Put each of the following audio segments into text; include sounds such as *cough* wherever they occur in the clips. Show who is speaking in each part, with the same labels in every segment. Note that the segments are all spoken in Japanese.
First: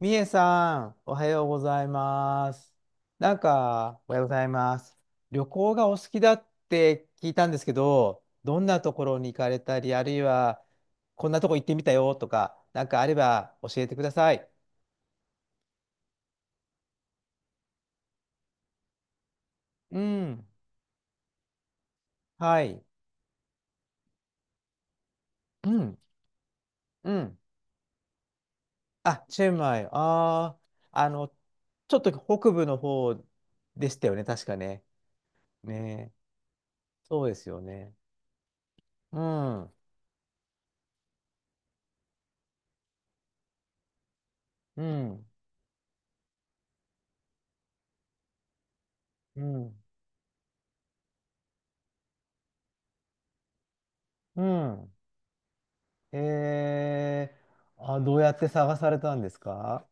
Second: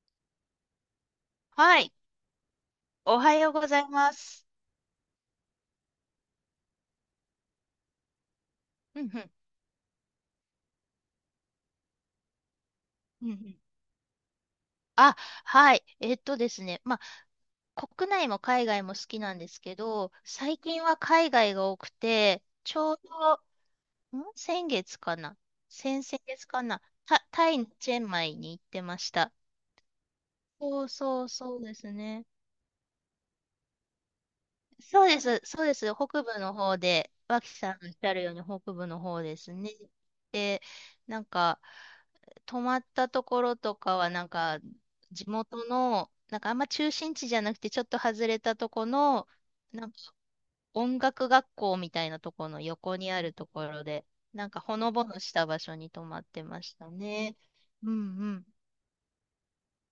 Speaker 1: みえさん、おはようご
Speaker 2: は
Speaker 1: ざい
Speaker 2: い。
Speaker 1: ます。
Speaker 2: おはようござい
Speaker 1: お
Speaker 2: ま
Speaker 1: はようござ
Speaker 2: す。
Speaker 1: います。旅行がお好きだって聞いたんですけど、どんなと
Speaker 2: うん
Speaker 1: ころ
Speaker 2: うん。
Speaker 1: に行かれたり、あるいは、こんなとこ行ってみたよとか、あれ
Speaker 2: うんう
Speaker 1: ば
Speaker 2: ん。
Speaker 1: 教えてください。
Speaker 2: あ、はい。えっとですね。国内も海外も好きなんですけ
Speaker 1: う
Speaker 2: ど、
Speaker 1: ん。
Speaker 2: 最近は海外が多くて、
Speaker 1: は
Speaker 2: ち
Speaker 1: い。
Speaker 2: ょうど、先月かな、
Speaker 1: うん。
Speaker 2: 先々月かな、
Speaker 1: うん。
Speaker 2: タイのチェンマイに行ってまし
Speaker 1: あ、
Speaker 2: た。
Speaker 1: チェンマイ。ああ、あの、
Speaker 2: そうです
Speaker 1: ちょっと
Speaker 2: ね。
Speaker 1: 北部の方でしたよね、確かね。
Speaker 2: そうです。
Speaker 1: ねえ。
Speaker 2: 北部の方で、
Speaker 1: そうで
Speaker 2: 脇
Speaker 1: すよ
Speaker 2: さんおっ
Speaker 1: ね。
Speaker 2: しゃるように北部の
Speaker 1: う
Speaker 2: 方です
Speaker 1: ん。う
Speaker 2: ね。で、なんか、泊まったところとかは、なんか、
Speaker 1: ん。
Speaker 2: 地元の、なんかあんま中心地じゃなくて、ちょっと外れたとこの、
Speaker 1: うん。
Speaker 2: なんか音楽学校みたいなところの横にあるところで、
Speaker 1: う
Speaker 2: なんかほ
Speaker 1: ん。
Speaker 2: のぼのした場所に泊まってました
Speaker 1: え
Speaker 2: ね。う
Speaker 1: あ、ど
Speaker 2: ん
Speaker 1: う
Speaker 2: う
Speaker 1: やっ
Speaker 2: ん。
Speaker 1: て探されたんですか？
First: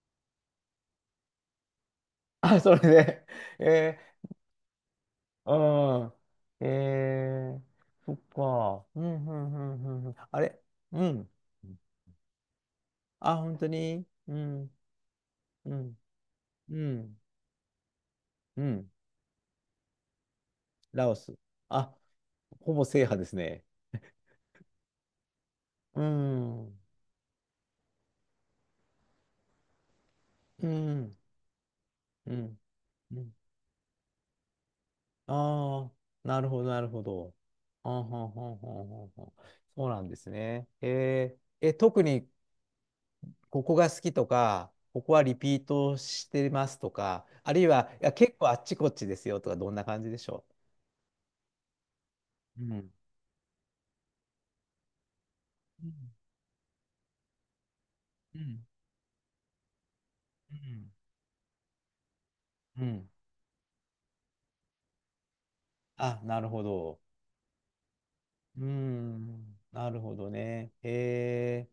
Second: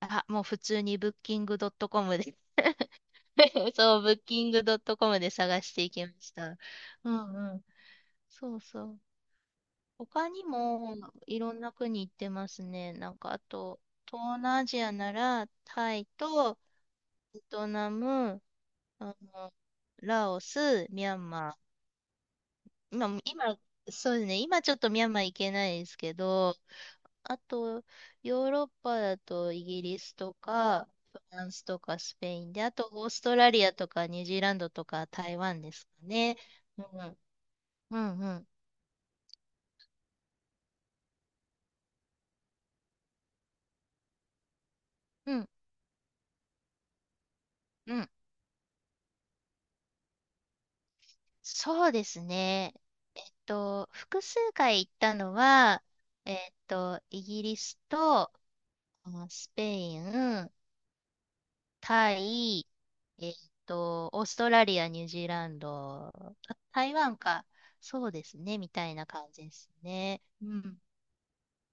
Speaker 2: あ、もう普通に Booking.com で、
Speaker 1: *laughs* あ、それで、
Speaker 2: *laughs*
Speaker 1: え
Speaker 2: そう、ブッキングドットコムで探していき
Speaker 1: ー、
Speaker 2: ました。
Speaker 1: うん、
Speaker 2: うんうん。
Speaker 1: そっ
Speaker 2: そうそ
Speaker 1: か、う
Speaker 2: う。
Speaker 1: ん、うん、うん、うん、うん
Speaker 2: 他
Speaker 1: あ
Speaker 2: に
Speaker 1: れ、
Speaker 2: も
Speaker 1: うん、
Speaker 2: いろんな国行ってますね。なんか
Speaker 1: あ、
Speaker 2: あ
Speaker 1: 本当
Speaker 2: と、
Speaker 1: に、う
Speaker 2: 東南ア
Speaker 1: ん、
Speaker 2: ジアなら
Speaker 1: う
Speaker 2: タ
Speaker 1: ん、
Speaker 2: イと
Speaker 1: うん、
Speaker 2: ベトナム、
Speaker 1: うん、
Speaker 2: あの、ラオス、ミ
Speaker 1: ラオ
Speaker 2: ャン
Speaker 1: ス。
Speaker 2: マ
Speaker 1: あ、ほぼ
Speaker 2: ー。
Speaker 1: 制覇です
Speaker 2: 今、
Speaker 1: ね。
Speaker 2: そうですね。今ちょっとミャンマー行けないです
Speaker 1: う
Speaker 2: けど、
Speaker 1: ん、うん、
Speaker 2: あと、ヨーロッパだとイギリスと
Speaker 1: う
Speaker 2: か、
Speaker 1: ん、
Speaker 2: フランスとかスペインで、あとオー
Speaker 1: う
Speaker 2: ス
Speaker 1: ん。
Speaker 2: トラリアとかニュージーランドとか台湾です
Speaker 1: あ
Speaker 2: か
Speaker 1: あ、
Speaker 2: ね。
Speaker 1: なるほど、な
Speaker 2: う
Speaker 1: るほ
Speaker 2: ん
Speaker 1: ど。あ
Speaker 2: う
Speaker 1: はんは
Speaker 2: んう
Speaker 1: んは
Speaker 2: ん。
Speaker 1: んはんはん、そうなんですね。え、特にここが好きとか、ここは
Speaker 2: う
Speaker 1: リ
Speaker 2: ん、
Speaker 1: ピートしてますとか、あるいは、
Speaker 2: う
Speaker 1: い
Speaker 2: ん。
Speaker 1: や、結構あっちこっちですよとか、どんな感じでしょ
Speaker 2: そうです
Speaker 1: う？う
Speaker 2: ね。
Speaker 1: ん。
Speaker 2: 複数回行ったのは、
Speaker 1: うん。
Speaker 2: イギリスと、
Speaker 1: う
Speaker 2: スペイン、
Speaker 1: ん。
Speaker 2: タイ、
Speaker 1: うん。
Speaker 2: えっオーストラリア、ニュージーランド、
Speaker 1: あ、なるほ
Speaker 2: 台
Speaker 1: ど。
Speaker 2: 湾か。そうですね、
Speaker 1: う
Speaker 2: みたいな感じで
Speaker 1: ん。
Speaker 2: す
Speaker 1: なるほ
Speaker 2: ね。
Speaker 1: ど
Speaker 2: う
Speaker 1: ね。
Speaker 2: ん。
Speaker 1: へえ。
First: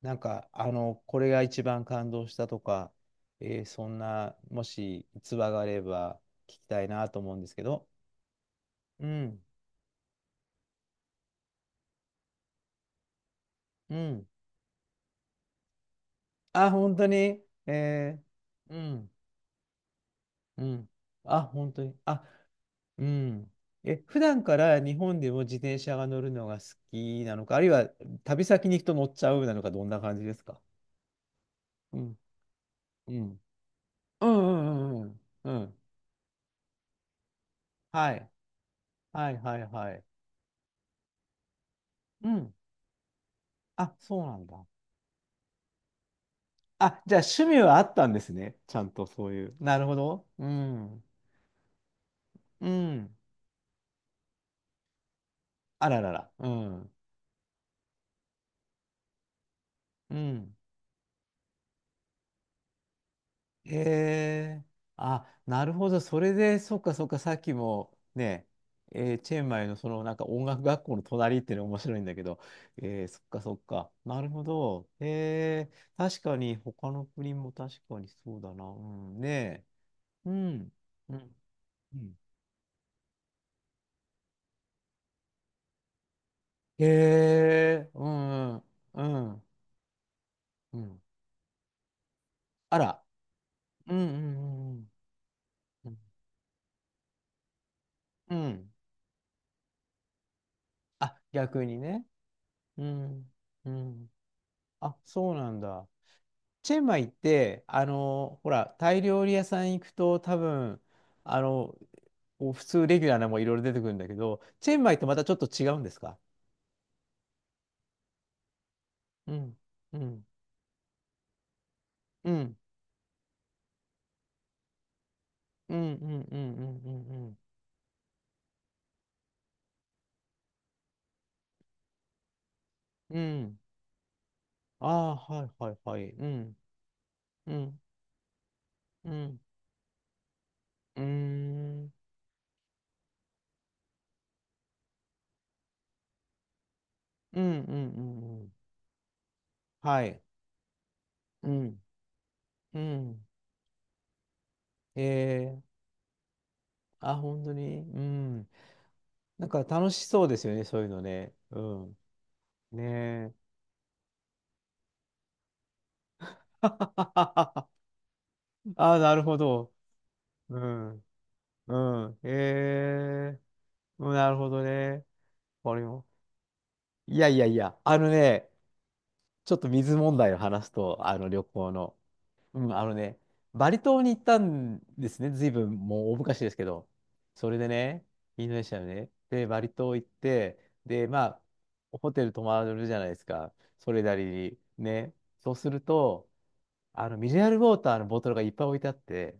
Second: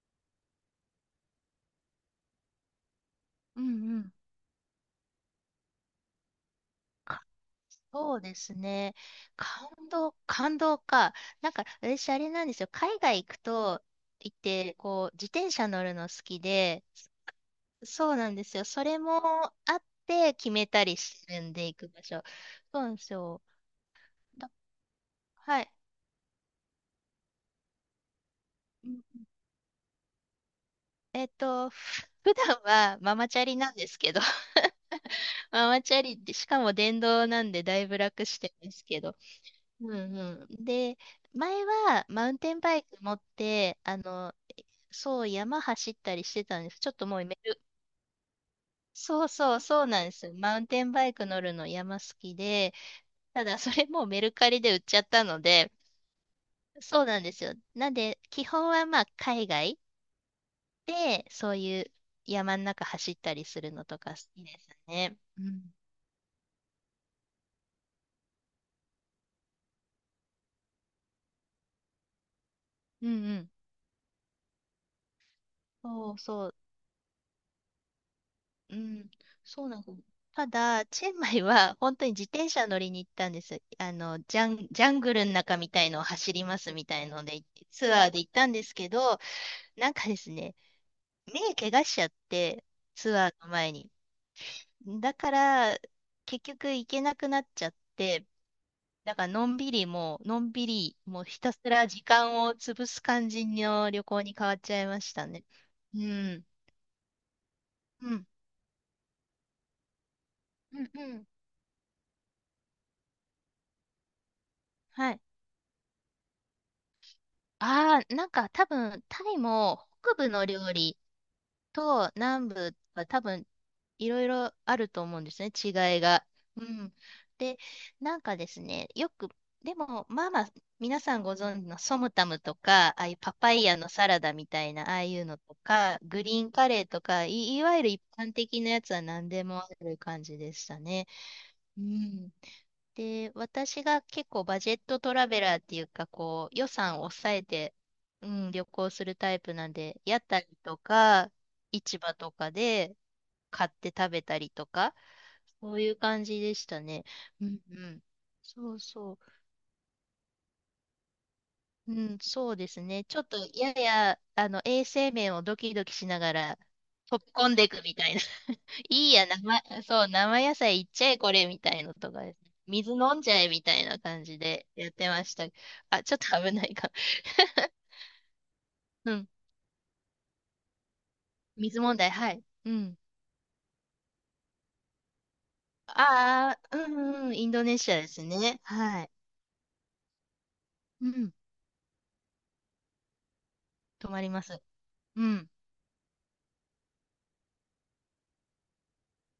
Speaker 1: これが一番感動したとか、
Speaker 2: うんう
Speaker 1: そん
Speaker 2: ん。
Speaker 1: な、もし逸話があれば聞きたいなと
Speaker 2: か
Speaker 1: 思うんですけど。
Speaker 2: そうですね。
Speaker 1: うん。
Speaker 2: 感動か。なんか、私、あれなんですよ。海外行くと、
Speaker 1: うん。
Speaker 2: 行って、こう、自転車乗るの好き
Speaker 1: あ、
Speaker 2: で、
Speaker 1: 本当に。
Speaker 2: そうなんですよ。
Speaker 1: う
Speaker 2: それ
Speaker 1: ん。
Speaker 2: もあって決
Speaker 1: う
Speaker 2: めた
Speaker 1: ん。
Speaker 2: りして
Speaker 1: あ、
Speaker 2: るんで
Speaker 1: 本
Speaker 2: 行
Speaker 1: 当
Speaker 2: く
Speaker 1: に。
Speaker 2: 場所。
Speaker 1: あ、
Speaker 2: そうなんで
Speaker 1: う
Speaker 2: すよ。
Speaker 1: ん。え、普段
Speaker 2: だ
Speaker 1: から日本でも自
Speaker 2: はい。
Speaker 1: 転車が乗るのが好きなのか、あるいは旅先に行く
Speaker 2: う
Speaker 1: と
Speaker 2: ん。
Speaker 1: 乗っちゃうなのか、どんな感じですか？
Speaker 2: *laughs*
Speaker 1: うん。
Speaker 2: 普段は
Speaker 1: う
Speaker 2: ママ
Speaker 1: ん。
Speaker 2: チャリなんですけど、
Speaker 1: うんうんう
Speaker 2: *laughs*
Speaker 1: んうん。う
Speaker 2: マ
Speaker 1: ん。
Speaker 2: マチャリで、しかも電動なんでだいぶ
Speaker 1: は
Speaker 2: 楽
Speaker 1: い。
Speaker 2: してるんですけど。
Speaker 1: はいはい
Speaker 2: う
Speaker 1: はい。
Speaker 2: んうん。で、前はマ
Speaker 1: う
Speaker 2: ウン
Speaker 1: ん。
Speaker 2: テンバイク持って、
Speaker 1: あ、そうなんだ。
Speaker 2: そう山走ったりしてたんです。ちょっ
Speaker 1: あ、
Speaker 2: と
Speaker 1: じ
Speaker 2: も
Speaker 1: ゃあ
Speaker 2: うメ
Speaker 1: 趣味
Speaker 2: ル
Speaker 1: はあったんですね。ちゃんとそういう。な
Speaker 2: そ
Speaker 1: る
Speaker 2: う
Speaker 1: ほ
Speaker 2: なんで
Speaker 1: ど。
Speaker 2: す。
Speaker 1: う
Speaker 2: マウンテン
Speaker 1: ん。
Speaker 2: バイク乗るの山好き
Speaker 1: う
Speaker 2: で、
Speaker 1: ん。
Speaker 2: ただそれもうメルカリで売っちゃったので、
Speaker 1: あららら。うん。
Speaker 2: そうなんですよ。なんで、基本はまあ海外
Speaker 1: うん。
Speaker 2: で、そういう山の中走ったりする
Speaker 1: へ
Speaker 2: のとか好きで
Speaker 1: え。
Speaker 2: すね。
Speaker 1: あ、
Speaker 2: う
Speaker 1: な
Speaker 2: ん。
Speaker 1: るほど。それで、そっかそっか、さっきもね、チェンマイのそのなんか音楽学校の隣っていうのが面白いんだけど、
Speaker 2: うん
Speaker 1: そっ
Speaker 2: う
Speaker 1: か
Speaker 2: ん。
Speaker 1: そっか。なるほど。へえ。
Speaker 2: そう
Speaker 1: 確か
Speaker 2: そ
Speaker 1: に、
Speaker 2: う。
Speaker 1: 他の国も確かにそうだな。
Speaker 2: う
Speaker 1: う
Speaker 2: ん。
Speaker 1: ん、ね
Speaker 2: そうなんです。
Speaker 1: え。う
Speaker 2: た
Speaker 1: ん。
Speaker 2: だ、チェ
Speaker 1: う
Speaker 2: ンマ
Speaker 1: ん。
Speaker 2: イは本
Speaker 1: う
Speaker 2: 当に
Speaker 1: ん
Speaker 2: 自転車乗りに行ったんです。ジャングルの中みたいのを走ります
Speaker 1: へ
Speaker 2: みたいので、
Speaker 1: え。
Speaker 2: ツ
Speaker 1: う
Speaker 2: アーで行ったん
Speaker 1: ん。うん。
Speaker 2: ですけど、なんかですね、
Speaker 1: うん。
Speaker 2: 目怪我しちゃって、
Speaker 1: あら。
Speaker 2: ツアーの前に。
Speaker 1: うんうんうんうん。
Speaker 2: だから、
Speaker 1: うん。
Speaker 2: 結局行けなくなっちゃって、
Speaker 1: うん
Speaker 2: だから、のんびり、
Speaker 1: あ、
Speaker 2: もうひたす
Speaker 1: 逆に
Speaker 2: ら時
Speaker 1: ね。
Speaker 2: 間を
Speaker 1: う
Speaker 2: 潰す感
Speaker 1: ん。
Speaker 2: じ
Speaker 1: う
Speaker 2: の旅
Speaker 1: ん。
Speaker 2: 行に変わっちゃい
Speaker 1: あ、
Speaker 2: ました
Speaker 1: そう
Speaker 2: ね。
Speaker 1: なんだ。
Speaker 2: うん。
Speaker 1: チェンマイって、
Speaker 2: うん。
Speaker 1: ほら、タイ料理屋さん行くと多分、
Speaker 2: うんうん。
Speaker 1: あの、こう普通レギュラーなのもいろいろ出てくるんだけど、チェンマイと
Speaker 2: は
Speaker 1: ま
Speaker 2: い。
Speaker 1: たちょっと違うんですか？
Speaker 2: ああ、なんか多分、タ
Speaker 1: う
Speaker 2: イ
Speaker 1: ん、
Speaker 2: も
Speaker 1: う
Speaker 2: 北
Speaker 1: ん、
Speaker 2: 部の料理、と
Speaker 1: う
Speaker 2: 南
Speaker 1: ん、
Speaker 2: 部は多分いろいろあると思うんですね、
Speaker 1: うん、
Speaker 2: 違い
Speaker 1: う
Speaker 2: が。
Speaker 1: ん、うん、う
Speaker 2: うん。
Speaker 1: ん、うん、
Speaker 2: で、なんかですね、よく、でも、まあまあ、皆さんご存知のソムタムとか、ああいう
Speaker 1: うん。
Speaker 2: パ
Speaker 1: う
Speaker 2: パ
Speaker 1: ん、
Speaker 2: イヤのサラダみたい
Speaker 1: あ
Speaker 2: な、ああ
Speaker 1: あ、
Speaker 2: いうの
Speaker 1: はい
Speaker 2: と
Speaker 1: はいは
Speaker 2: か、
Speaker 1: い。
Speaker 2: グ
Speaker 1: う
Speaker 2: リーン
Speaker 1: ん、
Speaker 2: カレーとか、
Speaker 1: う
Speaker 2: いわ
Speaker 1: ん、
Speaker 2: ゆる一般的なやつは
Speaker 1: う
Speaker 2: 何
Speaker 1: ん、
Speaker 2: でもある感じでした
Speaker 1: うー
Speaker 2: ね。う
Speaker 1: ん、
Speaker 2: ん。で、私が結構バジェットトラベラーっていうか、こう、予算を抑
Speaker 1: うん、
Speaker 2: え
Speaker 1: うん、
Speaker 2: て、
Speaker 1: う
Speaker 2: う
Speaker 1: ん、うん。
Speaker 2: ん、旅行するタイプなんで、
Speaker 1: は
Speaker 2: 屋
Speaker 1: い。
Speaker 2: 台とか、
Speaker 1: うん、
Speaker 2: 市場とか
Speaker 1: う
Speaker 2: で
Speaker 1: ん。
Speaker 2: 買って食べたりとか、
Speaker 1: ええ、
Speaker 2: そういう感じでしたね。
Speaker 1: あ、本
Speaker 2: う
Speaker 1: 当
Speaker 2: んう
Speaker 1: に。う
Speaker 2: ん。
Speaker 1: ん。
Speaker 2: そうそ
Speaker 1: なんか楽しそうですよね、そういうのね。う
Speaker 2: う。
Speaker 1: ん。
Speaker 2: うん、そうです
Speaker 1: ね
Speaker 2: ね。ちょっ
Speaker 1: え。
Speaker 2: と、やや、あの、衛生面をドキドキしながら、飛び込んでいく
Speaker 1: *laughs*
Speaker 2: みたいな。
Speaker 1: ああ、
Speaker 2: いい
Speaker 1: なる
Speaker 2: や、
Speaker 1: ほ
Speaker 2: 生、
Speaker 1: ど。
Speaker 2: そう、生野
Speaker 1: う
Speaker 2: 菜いっ
Speaker 1: ん。
Speaker 2: ちゃえ、これ、みたいの
Speaker 1: う
Speaker 2: と
Speaker 1: ん。
Speaker 2: かですね。
Speaker 1: え
Speaker 2: 水飲んじゃ
Speaker 1: え、
Speaker 2: え、みたいな
Speaker 1: うん、
Speaker 2: 感
Speaker 1: なる
Speaker 2: じ
Speaker 1: ほど
Speaker 2: でやっ
Speaker 1: ね。
Speaker 2: てました。
Speaker 1: これ
Speaker 2: あ、
Speaker 1: も。
Speaker 2: ちょっと危ないか。
Speaker 1: いやいやい
Speaker 2: *laughs*
Speaker 1: や、
Speaker 2: うん。
Speaker 1: ちょっと水問題を話すと、あの旅行
Speaker 2: 水問
Speaker 1: の。
Speaker 2: 題、はい。
Speaker 1: う
Speaker 2: う
Speaker 1: ん、あの
Speaker 2: ん。
Speaker 1: ね、バリ島に行ったんですね。ずいぶんもう大昔です
Speaker 2: あ
Speaker 1: け
Speaker 2: あ、
Speaker 1: ど。
Speaker 2: うんうん、イ
Speaker 1: そ
Speaker 2: ン
Speaker 1: れ
Speaker 2: ド
Speaker 1: で
Speaker 2: ネシア
Speaker 1: ね、
Speaker 2: です
Speaker 1: インド
Speaker 2: ね。
Speaker 1: ネシアの
Speaker 2: は
Speaker 1: ね。
Speaker 2: い。
Speaker 1: で、バリ島行って、で、
Speaker 2: う
Speaker 1: ま
Speaker 2: ん。
Speaker 1: あ、ホテル泊まるじゃないですか。それ
Speaker 2: 止
Speaker 1: な
Speaker 2: ま
Speaker 1: り
Speaker 2: りま
Speaker 1: に。
Speaker 2: す。
Speaker 1: ね。
Speaker 2: うん。
Speaker 1: そうすると、ミネラルウォーターのボトルがいっぱい置いてあって、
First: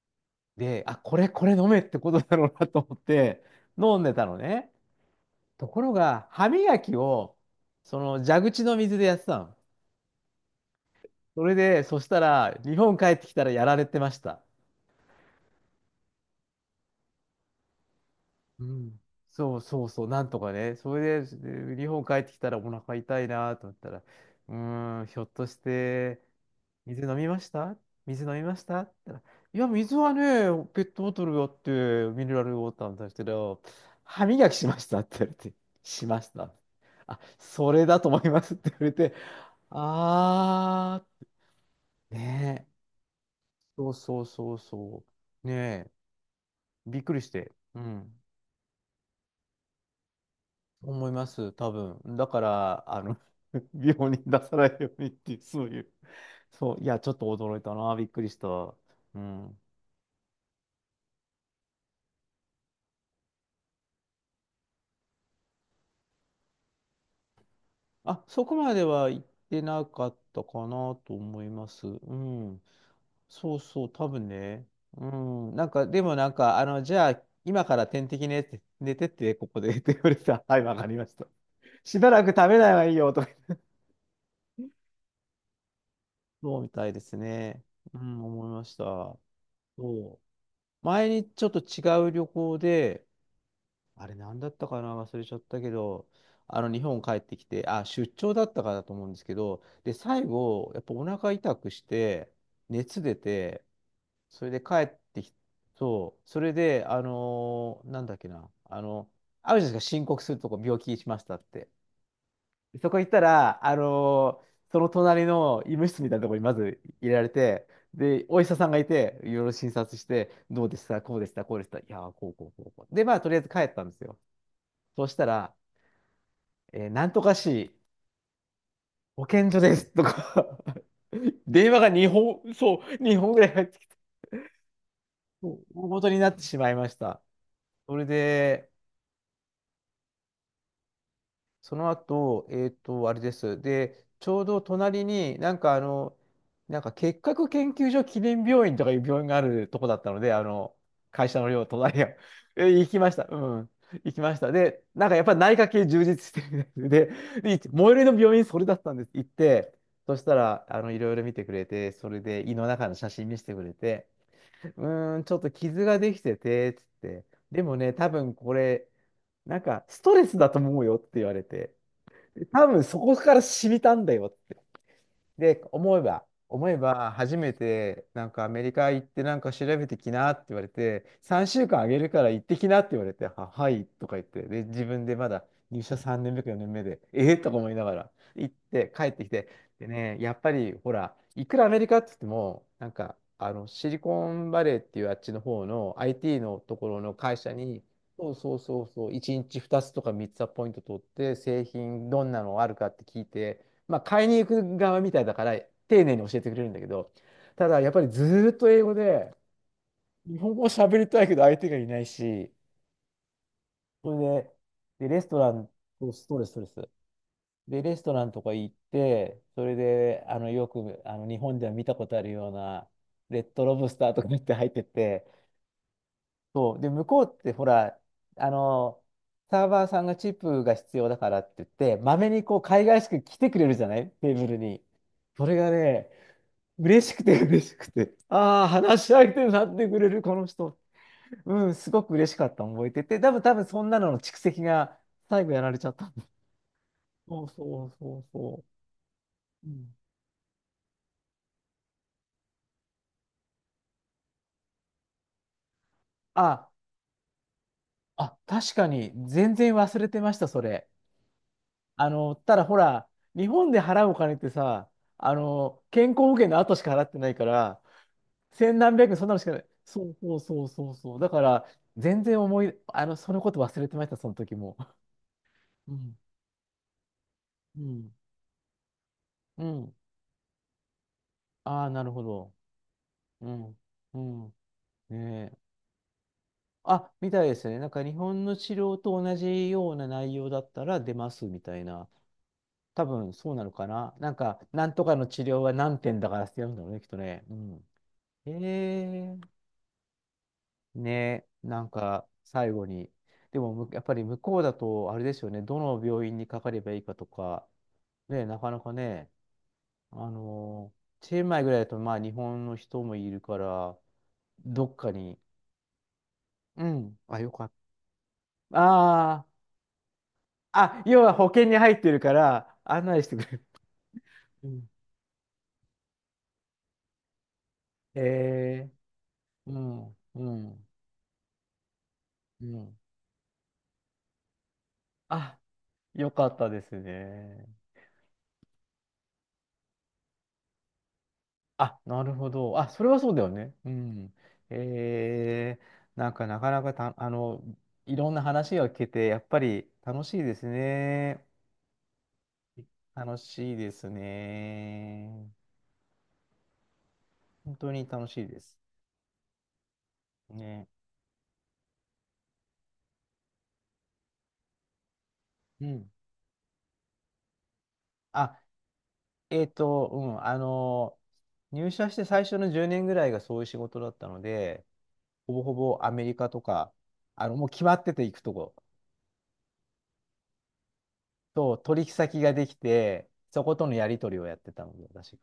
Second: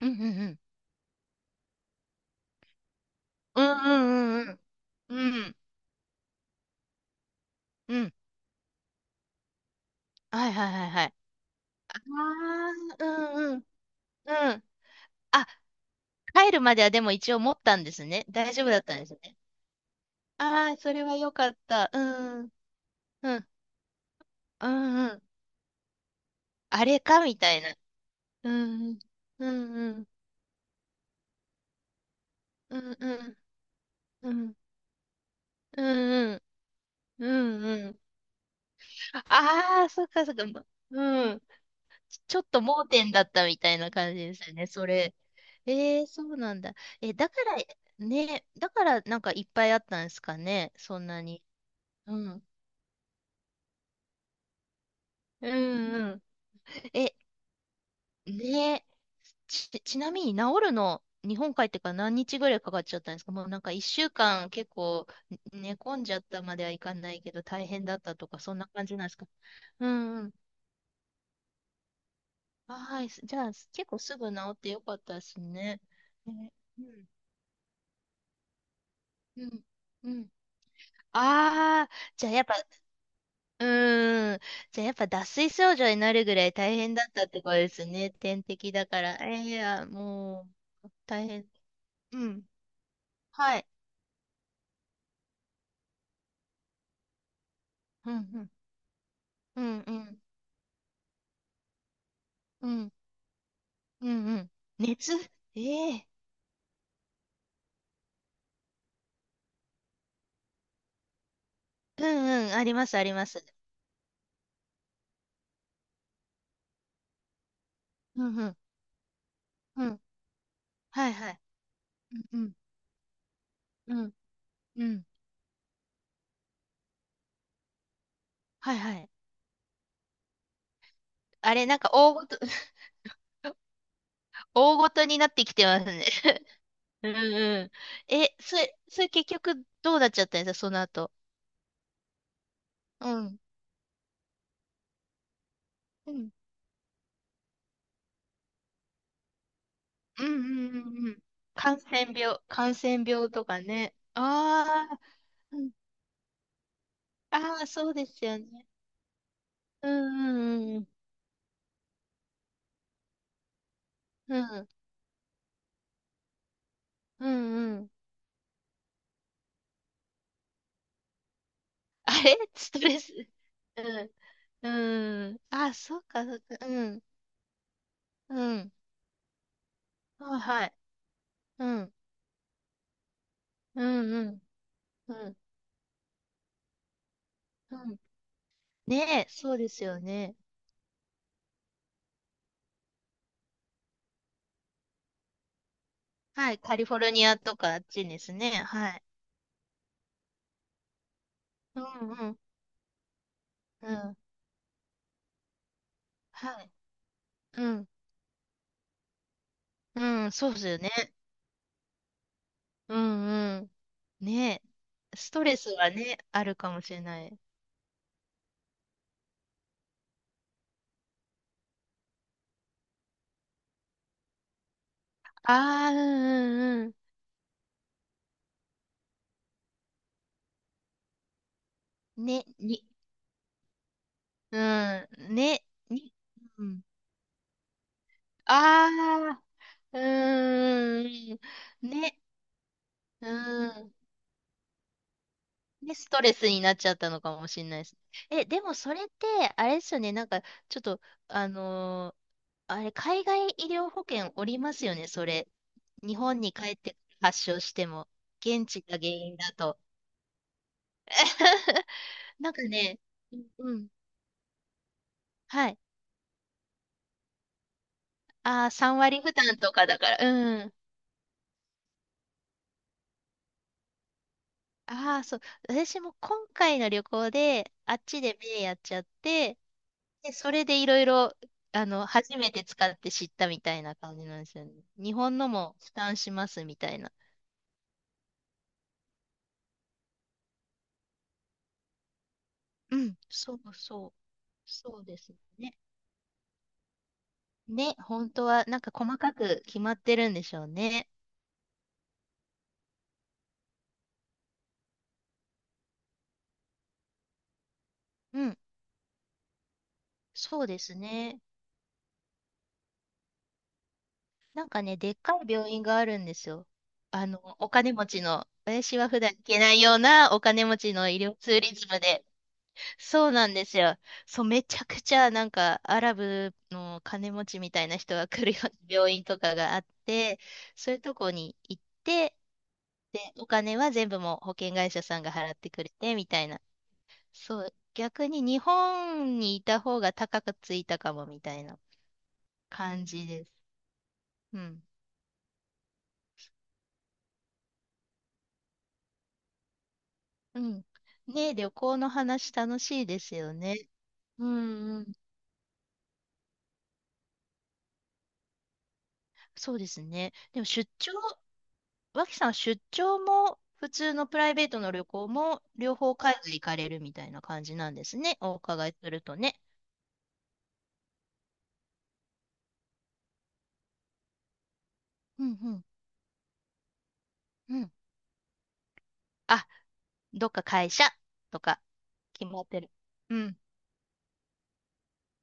Speaker 2: うん、うん、うん。
Speaker 1: で、あ、これ飲めってことだろうなと思って
Speaker 2: う
Speaker 1: 飲んでたの
Speaker 2: ん、うん、うん
Speaker 1: ね。
Speaker 2: うん。うん、
Speaker 1: ところが、歯磨きを、
Speaker 2: う
Speaker 1: そ
Speaker 2: ん。
Speaker 1: の蛇口の水でやってたの。
Speaker 2: はい、はい、はい、はい。
Speaker 1: それで、
Speaker 2: あ
Speaker 1: そしたら、日
Speaker 2: あ、
Speaker 1: 本帰
Speaker 2: う
Speaker 1: ってきたら
Speaker 2: ん、う
Speaker 1: や
Speaker 2: ん、
Speaker 1: られてました。
Speaker 2: うん。あ、帰るまではでも一応持ったんですね。大丈
Speaker 1: う
Speaker 2: 夫だった
Speaker 1: ん。
Speaker 2: んですね。
Speaker 1: そうそうそう、なんとか
Speaker 2: あ
Speaker 1: ね。
Speaker 2: あ、そ
Speaker 1: そ
Speaker 2: れは
Speaker 1: れ
Speaker 2: よ
Speaker 1: で、
Speaker 2: かっ
Speaker 1: で日
Speaker 2: た。う
Speaker 1: 本帰ってきた
Speaker 2: ん。
Speaker 1: らお腹痛い
Speaker 2: うん
Speaker 1: なと思ったら、う
Speaker 2: う
Speaker 1: ーん、
Speaker 2: んう
Speaker 1: ひ
Speaker 2: ん。
Speaker 1: ょっとして、
Speaker 2: あれ
Speaker 1: 水飲
Speaker 2: か
Speaker 1: み
Speaker 2: み
Speaker 1: まし
Speaker 2: たいな。
Speaker 1: た水飲み
Speaker 2: う
Speaker 1: ましたっ
Speaker 2: ん
Speaker 1: て
Speaker 2: うん。
Speaker 1: 言ったら、
Speaker 2: う
Speaker 1: いや、
Speaker 2: んう
Speaker 1: 水
Speaker 2: ん。
Speaker 1: はね、ペットボトルがあって、ミネラルウォー
Speaker 2: う
Speaker 1: ターな
Speaker 2: ん
Speaker 1: んで
Speaker 2: う
Speaker 1: すけ
Speaker 2: ん。
Speaker 1: ど、歯
Speaker 2: う
Speaker 1: 磨
Speaker 2: ん
Speaker 1: きしましたって言われて、
Speaker 2: う
Speaker 1: しまし
Speaker 2: ん。
Speaker 1: た。あ、
Speaker 2: うん
Speaker 1: それ
Speaker 2: うん。
Speaker 1: だと思いますって言われて、
Speaker 2: ああー、そっかそっか。
Speaker 1: あ
Speaker 2: うん。
Speaker 1: ー、
Speaker 2: ちょっと
Speaker 1: ねえ、
Speaker 2: 盲点だったみたい
Speaker 1: そ
Speaker 2: な
Speaker 1: う
Speaker 2: 感じ
Speaker 1: そう
Speaker 2: です
Speaker 1: そ
Speaker 2: よ
Speaker 1: う
Speaker 2: ね、そ
Speaker 1: そ
Speaker 2: れ。
Speaker 1: う、ねえ、
Speaker 2: えー、そうなんだ。
Speaker 1: びっ
Speaker 2: え、
Speaker 1: くり
Speaker 2: だ
Speaker 1: し
Speaker 2: か
Speaker 1: て、う
Speaker 2: ら、
Speaker 1: ん。
Speaker 2: ね、だからなんかいっぱいあったんですかね、そん
Speaker 1: 思い
Speaker 2: な
Speaker 1: ま
Speaker 2: に。
Speaker 1: す、多分。
Speaker 2: う
Speaker 1: だか
Speaker 2: ん。
Speaker 1: ら、*laughs* 病に出さないようにっていう、
Speaker 2: う
Speaker 1: そういう、
Speaker 2: んうん。
Speaker 1: そう、いや、ちょ
Speaker 2: え、
Speaker 1: っと驚いたな、びっくりした。
Speaker 2: ねえ。
Speaker 1: うん。
Speaker 2: ちなみに治るの、日本帰ってから何日ぐらいかかっちゃったんですか？もうなんか一週間結構ね、寝込んじゃったまではいかないけど大変だった
Speaker 1: あ、
Speaker 2: とか
Speaker 1: そこ
Speaker 2: そんな
Speaker 1: まで
Speaker 2: 感じなん
Speaker 1: は
Speaker 2: です
Speaker 1: 行っ
Speaker 2: か？
Speaker 1: てな
Speaker 2: う
Speaker 1: かっ
Speaker 2: んうん。
Speaker 1: たかなと思います。うん。
Speaker 2: あ、はい。じゃあ
Speaker 1: そうそ
Speaker 2: 結
Speaker 1: う、
Speaker 2: 構
Speaker 1: 多
Speaker 2: す
Speaker 1: 分
Speaker 2: ぐ治っ
Speaker 1: ね。
Speaker 2: てよかっ
Speaker 1: う
Speaker 2: たです
Speaker 1: ん。なん
Speaker 2: ね。
Speaker 1: か、でもなん
Speaker 2: ね、
Speaker 1: か、あの、
Speaker 2: う
Speaker 1: じ
Speaker 2: ん。
Speaker 1: ゃあ、今から点滴ねって、寝てって、
Speaker 2: う
Speaker 1: ここ
Speaker 2: ん。
Speaker 1: で *laughs* って言わ
Speaker 2: う
Speaker 1: れて
Speaker 2: ん。
Speaker 1: た。はい、わかりました。
Speaker 2: ああ、
Speaker 1: しばら
Speaker 2: じ
Speaker 1: く
Speaker 2: ゃあやっ
Speaker 1: 食
Speaker 2: ぱ、
Speaker 1: べないはいいよ、とか言って。
Speaker 2: うーん。じゃあやっぱ脱水症状になるぐらい
Speaker 1: そうみ
Speaker 2: 大
Speaker 1: たい
Speaker 2: 変
Speaker 1: で
Speaker 2: だっ
Speaker 1: す
Speaker 2: たってこと
Speaker 1: ね。
Speaker 2: です
Speaker 1: う
Speaker 2: ね。
Speaker 1: ん、
Speaker 2: 点
Speaker 1: 思いま
Speaker 2: 滴
Speaker 1: した。
Speaker 2: だから。
Speaker 1: そ
Speaker 2: えー、いや、
Speaker 1: う。
Speaker 2: もう、
Speaker 1: 前
Speaker 2: 大
Speaker 1: にちょ
Speaker 2: 変。
Speaker 1: っと違う旅
Speaker 2: うん。
Speaker 1: 行で、
Speaker 2: はい。
Speaker 1: あれ何だったかな忘れちゃったけど、あの日本帰ってきて、あ、出
Speaker 2: うんう
Speaker 1: 張だ
Speaker 2: ん
Speaker 1: ったかだと思うんですけ
Speaker 2: う
Speaker 1: ど、
Speaker 2: ん
Speaker 1: で、
Speaker 2: うん。
Speaker 1: 最後、やっぱお腹痛くして、
Speaker 2: うん。
Speaker 1: 熱出て、
Speaker 2: うんう
Speaker 1: そ
Speaker 2: ん。
Speaker 1: れで帰っ
Speaker 2: 熱、
Speaker 1: てき、
Speaker 2: ええ、
Speaker 1: そう、それで、なんだっけな、あるじゃないですか、申告するとこ病気しましたって。
Speaker 2: うんうん。ありま
Speaker 1: そ
Speaker 2: す、
Speaker 1: こ
Speaker 2: あ
Speaker 1: 行っ
Speaker 2: り
Speaker 1: た
Speaker 2: ます。
Speaker 1: ら、その隣の医務室みたいなところにまず入れられて、
Speaker 2: う
Speaker 1: で、
Speaker 2: ん
Speaker 1: お医
Speaker 2: う
Speaker 1: 者
Speaker 2: ん。
Speaker 1: さんがいて、いろいろ診
Speaker 2: う
Speaker 1: 察
Speaker 2: ん。
Speaker 1: して、どうでした、
Speaker 2: はい
Speaker 1: こうで
Speaker 2: は
Speaker 1: し
Speaker 2: い。
Speaker 1: た、こうでした、いやー、こう
Speaker 2: う
Speaker 1: こ
Speaker 2: ん
Speaker 1: うこうこう。で、まあ、とりあえず帰ったん
Speaker 2: う
Speaker 1: です
Speaker 2: ん。うん。
Speaker 1: よ。
Speaker 2: う
Speaker 1: そ
Speaker 2: ん。
Speaker 1: うしたら、なんとか市
Speaker 2: はいはい。
Speaker 1: 保健所ですとか *laughs*
Speaker 2: あれ、
Speaker 1: 電
Speaker 2: なん
Speaker 1: 話が
Speaker 2: か大ごと、
Speaker 1: 2本、そ
Speaker 2: *laughs*
Speaker 1: う、2本ぐらい入ってきて、
Speaker 2: 大ごとになって
Speaker 1: そ
Speaker 2: きて
Speaker 1: う
Speaker 2: ます
Speaker 1: 大ご
Speaker 2: ね。
Speaker 1: とになってしまい
Speaker 2: *laughs*
Speaker 1: まし
Speaker 2: うん
Speaker 1: た。
Speaker 2: うん。
Speaker 1: それ
Speaker 2: *laughs* え、
Speaker 1: で、
Speaker 2: それ結局どうなっちゃったんですか、その後？
Speaker 1: その後、えっと、
Speaker 2: う
Speaker 1: あれで
Speaker 2: ん。
Speaker 1: す。で、ちょうど隣になんかあ
Speaker 2: う
Speaker 1: の、
Speaker 2: ん。
Speaker 1: なんか結核研究所記念病院とかいう病院があるとこだったの
Speaker 2: うんう
Speaker 1: で、あの、
Speaker 2: んうんうん。
Speaker 1: 会社の寮隣が。*laughs* え、
Speaker 2: 感
Speaker 1: 行き
Speaker 2: 染
Speaker 1: ました。
Speaker 2: 病
Speaker 1: う
Speaker 2: とか
Speaker 1: ん。
Speaker 2: ね。
Speaker 1: 行きました。で、
Speaker 2: ああ、
Speaker 1: なんかやっぱり内
Speaker 2: う
Speaker 1: 科
Speaker 2: ん。
Speaker 1: 系充実してるみたいで、で、い
Speaker 2: ああ、
Speaker 1: 最
Speaker 2: そ
Speaker 1: 寄
Speaker 2: う
Speaker 1: り
Speaker 2: で
Speaker 1: の
Speaker 2: す
Speaker 1: 病
Speaker 2: よ
Speaker 1: 院それ
Speaker 2: ね。
Speaker 1: だったんです。行って、
Speaker 2: うん
Speaker 1: そしたら、
Speaker 2: うんうん。
Speaker 1: いろいろ見てくれて、それで胃の中の写真見せてくれて、
Speaker 2: うん。
Speaker 1: うーん、ちょっと傷ができてて、つって、
Speaker 2: うん
Speaker 1: で
Speaker 2: う
Speaker 1: も
Speaker 2: ん。
Speaker 1: ね、多分これ、なんかストレスだと思うよって言われて、
Speaker 2: *laughs* あれ
Speaker 1: 多
Speaker 2: スト
Speaker 1: 分そ
Speaker 2: レス。
Speaker 1: こから染み
Speaker 2: う
Speaker 1: たん
Speaker 2: ん。
Speaker 1: だよって。
Speaker 2: うん。
Speaker 1: で、
Speaker 2: あ、そうか。
Speaker 1: 思え
Speaker 2: うん。
Speaker 1: ば、初めて、なん
Speaker 2: う
Speaker 1: かアメリ
Speaker 2: ん。
Speaker 1: カ行ってなんか調べてきな
Speaker 2: は
Speaker 1: っ
Speaker 2: い、
Speaker 1: て言わ
Speaker 2: は
Speaker 1: れ
Speaker 2: い。
Speaker 1: て、3
Speaker 2: う
Speaker 1: 週間あ
Speaker 2: ん。
Speaker 1: げるから行ってきなって言われて、は、は
Speaker 2: う
Speaker 1: いと
Speaker 2: ん、
Speaker 1: か
Speaker 2: う
Speaker 1: 言っ
Speaker 2: ん。
Speaker 1: て、で、自分
Speaker 2: う
Speaker 1: でま
Speaker 2: ん。
Speaker 1: だ入社3年目か4年目で、ええとか思い
Speaker 2: う
Speaker 1: なが
Speaker 2: ん。
Speaker 1: ら行って
Speaker 2: ね
Speaker 1: 帰って
Speaker 2: え、
Speaker 1: きて、
Speaker 2: そうです
Speaker 1: で
Speaker 2: よ
Speaker 1: ね、や
Speaker 2: ね。
Speaker 1: っぱりほら、いくらアメリカって言っても、シリコンバレーっていうあっちの方の IT
Speaker 2: はい。
Speaker 1: の
Speaker 2: カ
Speaker 1: と
Speaker 2: リ
Speaker 1: こ
Speaker 2: フォ
Speaker 1: ろ
Speaker 2: ル
Speaker 1: の
Speaker 2: ニア
Speaker 1: 会社
Speaker 2: とかあっ
Speaker 1: に、
Speaker 2: ちで
Speaker 1: そ
Speaker 2: す
Speaker 1: う
Speaker 2: ね。
Speaker 1: そうそう
Speaker 2: はい。
Speaker 1: そう、1日2つとか3つはポイント取って、製
Speaker 2: う
Speaker 1: 品
Speaker 2: ん、
Speaker 1: ど
Speaker 2: う
Speaker 1: ん
Speaker 2: ん。
Speaker 1: なのあるかって聞いて、
Speaker 2: う
Speaker 1: まあ、
Speaker 2: ん。
Speaker 1: 買いに行く側みたいだから、丁寧に教えてくれ
Speaker 2: は
Speaker 1: る
Speaker 2: い。
Speaker 1: んだけど、
Speaker 2: う
Speaker 1: ただ、
Speaker 2: ん。
Speaker 1: やっぱりずーっと英語で、
Speaker 2: うん。
Speaker 1: 日
Speaker 2: そ
Speaker 1: 本
Speaker 2: うで
Speaker 1: 語を
Speaker 2: すよね。
Speaker 1: 喋りたいけど相手がいないし、
Speaker 2: うん、うん。
Speaker 1: それ
Speaker 2: ね
Speaker 1: で、で、
Speaker 2: え。
Speaker 1: レス
Speaker 2: ス
Speaker 1: ト
Speaker 2: ト
Speaker 1: ラ
Speaker 2: レ
Speaker 1: ン、
Speaker 2: スは
Speaker 1: そう
Speaker 2: ね、
Speaker 1: スト
Speaker 2: あ
Speaker 1: レス、
Speaker 2: るか
Speaker 1: スト
Speaker 2: も
Speaker 1: レス。
Speaker 2: しれない。
Speaker 1: で、レストランとか行って、それで、よく、日本では見たことあるような、レッドロブスターとかって入ってて、
Speaker 2: ああ、うん、
Speaker 1: そ
Speaker 2: う
Speaker 1: う。
Speaker 2: ん、う
Speaker 1: で、
Speaker 2: ん。
Speaker 1: 向こうって、ほら、あの、サーバーさんがチップが必要だからって言って、まめに
Speaker 2: ね、
Speaker 1: こう、海
Speaker 2: に、
Speaker 1: 外しく来てくれるじゃないテーブル
Speaker 2: う
Speaker 1: に。
Speaker 2: ん。
Speaker 1: それ
Speaker 2: ね、
Speaker 1: がね、
Speaker 2: に、うん。
Speaker 1: 嬉しくて *laughs* 嬉しくて、ああ、話し相
Speaker 2: ああ、
Speaker 1: 手になって
Speaker 2: う
Speaker 1: くれる、この人。
Speaker 2: ー
Speaker 1: うん、す
Speaker 2: ん。
Speaker 1: ごく
Speaker 2: ね。
Speaker 1: 嬉しかったの覚えてて、
Speaker 2: う
Speaker 1: 多分
Speaker 2: ー
Speaker 1: そん
Speaker 2: ん。
Speaker 1: なのの蓄積が最後やられちゃっ
Speaker 2: で、ス
Speaker 1: た。
Speaker 2: トレスになっちゃったのか
Speaker 1: そ
Speaker 2: も
Speaker 1: う
Speaker 2: しれない
Speaker 1: そ
Speaker 2: で
Speaker 1: う
Speaker 2: す。
Speaker 1: そう
Speaker 2: え、で
Speaker 1: そ
Speaker 2: もそれって、あ
Speaker 1: う。う
Speaker 2: れで
Speaker 1: ん
Speaker 2: すよね。なんか、ちょっと、あのーあれ、海外医療保険おりますよね、それ。日本に
Speaker 1: あ、
Speaker 2: 帰って発症しても、
Speaker 1: あ、
Speaker 2: 現
Speaker 1: 確
Speaker 2: 地
Speaker 1: か
Speaker 2: が原
Speaker 1: に、
Speaker 2: 因だ
Speaker 1: 全然
Speaker 2: と。
Speaker 1: 忘れてました、それ。
Speaker 2: *laughs* なん
Speaker 1: た
Speaker 2: か
Speaker 1: だほ
Speaker 2: ね、
Speaker 1: ら、
Speaker 2: う
Speaker 1: 日
Speaker 2: ん
Speaker 1: 本
Speaker 2: う
Speaker 1: で
Speaker 2: ん。
Speaker 1: 払うお金ってさ、
Speaker 2: はい。
Speaker 1: 健康保険の後しか払ってないから、
Speaker 2: ああ、
Speaker 1: 千何
Speaker 2: 3
Speaker 1: 百円、
Speaker 2: 割
Speaker 1: そん
Speaker 2: 負
Speaker 1: なのしか
Speaker 2: 担
Speaker 1: ない。
Speaker 2: とかだ
Speaker 1: そ
Speaker 2: か
Speaker 1: う
Speaker 2: ら。
Speaker 1: そう
Speaker 2: う
Speaker 1: そう
Speaker 2: ん。
Speaker 1: そうそう。だから、全然思い、そのこと忘れてました、その時も。
Speaker 2: ああ、そう。
Speaker 1: う
Speaker 2: 私も
Speaker 1: ん、
Speaker 2: 今回の旅行で、
Speaker 1: う
Speaker 2: あっ
Speaker 1: ん、
Speaker 2: ちで目やっちゃって、
Speaker 1: うん。
Speaker 2: で、それでいろいろ、
Speaker 1: あ
Speaker 2: あ
Speaker 1: あ、な
Speaker 2: の、
Speaker 1: るほ
Speaker 2: 初め
Speaker 1: ど。
Speaker 2: て使って知った
Speaker 1: う
Speaker 2: みた
Speaker 1: ん。
Speaker 2: いな感
Speaker 1: う
Speaker 2: じなんで
Speaker 1: ん。
Speaker 2: すよね。日本の
Speaker 1: ねえ。
Speaker 2: も負担しますみたい
Speaker 1: あ、
Speaker 2: な。
Speaker 1: みたいですね。なんか日本の治療と同じような内容だったら出ますみたいな。
Speaker 2: う
Speaker 1: 多
Speaker 2: ん、
Speaker 1: 分そうなのかな。なんか、なん
Speaker 2: そう
Speaker 1: とか
Speaker 2: で
Speaker 1: の
Speaker 2: す
Speaker 1: 治療は
Speaker 2: ね。
Speaker 1: 何点だからってやるんだろうね、きっとね。うん。
Speaker 2: ね、本当はなんか細
Speaker 1: へ
Speaker 2: か
Speaker 1: え。
Speaker 2: く決まってるんでしょうね。
Speaker 1: ねえ。なんか、最後に。でも、むやっぱり向こうだと、あれですよね。どの病院にかかればいいかとか、ねえ、
Speaker 2: うん、
Speaker 1: なかなかね、あ
Speaker 2: そうで
Speaker 1: の
Speaker 2: す
Speaker 1: チ
Speaker 2: ね。
Speaker 1: ェンマイぐらいだと、まあ、日本の人もいるから、
Speaker 2: なんか
Speaker 1: どっ
Speaker 2: ね、
Speaker 1: か
Speaker 2: でっか
Speaker 1: に、
Speaker 2: い病院があるんですよ。
Speaker 1: うん。
Speaker 2: あ
Speaker 1: あ、
Speaker 2: の、
Speaker 1: よかっ
Speaker 2: お
Speaker 1: た。
Speaker 2: 金持ちの、私は普段行
Speaker 1: あ
Speaker 2: けないようなお金持ち
Speaker 1: あ、あ、
Speaker 2: の医
Speaker 1: 要は
Speaker 2: 療
Speaker 1: 保
Speaker 2: ツー
Speaker 1: 険
Speaker 2: リ
Speaker 1: に
Speaker 2: ズ
Speaker 1: 入っ
Speaker 2: ム
Speaker 1: てる
Speaker 2: で、
Speaker 1: から案内し
Speaker 2: そう
Speaker 1: てく
Speaker 2: な
Speaker 1: れ
Speaker 2: ん
Speaker 1: る。
Speaker 2: ですよ。そう、め
Speaker 1: う
Speaker 2: ちゃ
Speaker 1: ん
Speaker 2: くちゃなんかアラブの金持ちみたいな人
Speaker 1: へ
Speaker 2: が来るような
Speaker 1: え、
Speaker 2: 病院とか
Speaker 1: う
Speaker 2: があっ
Speaker 1: ん、
Speaker 2: て、
Speaker 1: うん、
Speaker 2: そういうとこに行って、
Speaker 1: うん。
Speaker 2: で、お金は全部もう保険会社さんが払っ
Speaker 1: あ、
Speaker 2: てくれてみ
Speaker 1: よ
Speaker 2: た
Speaker 1: か
Speaker 2: い
Speaker 1: っ
Speaker 2: な。
Speaker 1: たです
Speaker 2: そ
Speaker 1: ね。
Speaker 2: う、逆に日本にいた方が高くついたかもみたいな
Speaker 1: あ、なるほど。あ、そ
Speaker 2: 感
Speaker 1: れは
Speaker 2: じ
Speaker 1: そうだ
Speaker 2: で
Speaker 1: よ
Speaker 2: す。
Speaker 1: ね。うん。
Speaker 2: うん。
Speaker 1: ええ、なんかなかなかた、いろんな話が聞けて、やっぱり楽しいで
Speaker 2: う
Speaker 1: す
Speaker 2: ん。
Speaker 1: ね。
Speaker 2: ねえ、旅行の話楽しいです
Speaker 1: 楽
Speaker 2: よ
Speaker 1: しい
Speaker 2: ね。
Speaker 1: です
Speaker 2: うんうん。
Speaker 1: ね。本当に楽しいです。
Speaker 2: そうですね。でも
Speaker 1: ね。
Speaker 2: 出張、脇さん、出張も普通のプライベートの旅行も
Speaker 1: う
Speaker 2: 両
Speaker 1: ん。
Speaker 2: 方海外行かれるみたいな感じなんですね。お
Speaker 1: あ、
Speaker 2: 伺いするとね。
Speaker 1: えっと、うん、入社して最初の10年ぐらいがそういう仕事だったので、
Speaker 2: う
Speaker 1: ほ
Speaker 2: ん
Speaker 1: ぼ
Speaker 2: う
Speaker 1: ほ
Speaker 2: ん
Speaker 1: ぼアメリカとか、もう
Speaker 2: う
Speaker 1: 決
Speaker 2: ん。
Speaker 1: まってて行くとこ
Speaker 2: あ、どっか会社と
Speaker 1: と、
Speaker 2: か
Speaker 1: 取引先
Speaker 2: 決
Speaker 1: が
Speaker 2: ま
Speaker 1: で
Speaker 2: っ
Speaker 1: き
Speaker 2: てる。
Speaker 1: て、
Speaker 2: うん
Speaker 1: そことのやり取りをやってたので、私。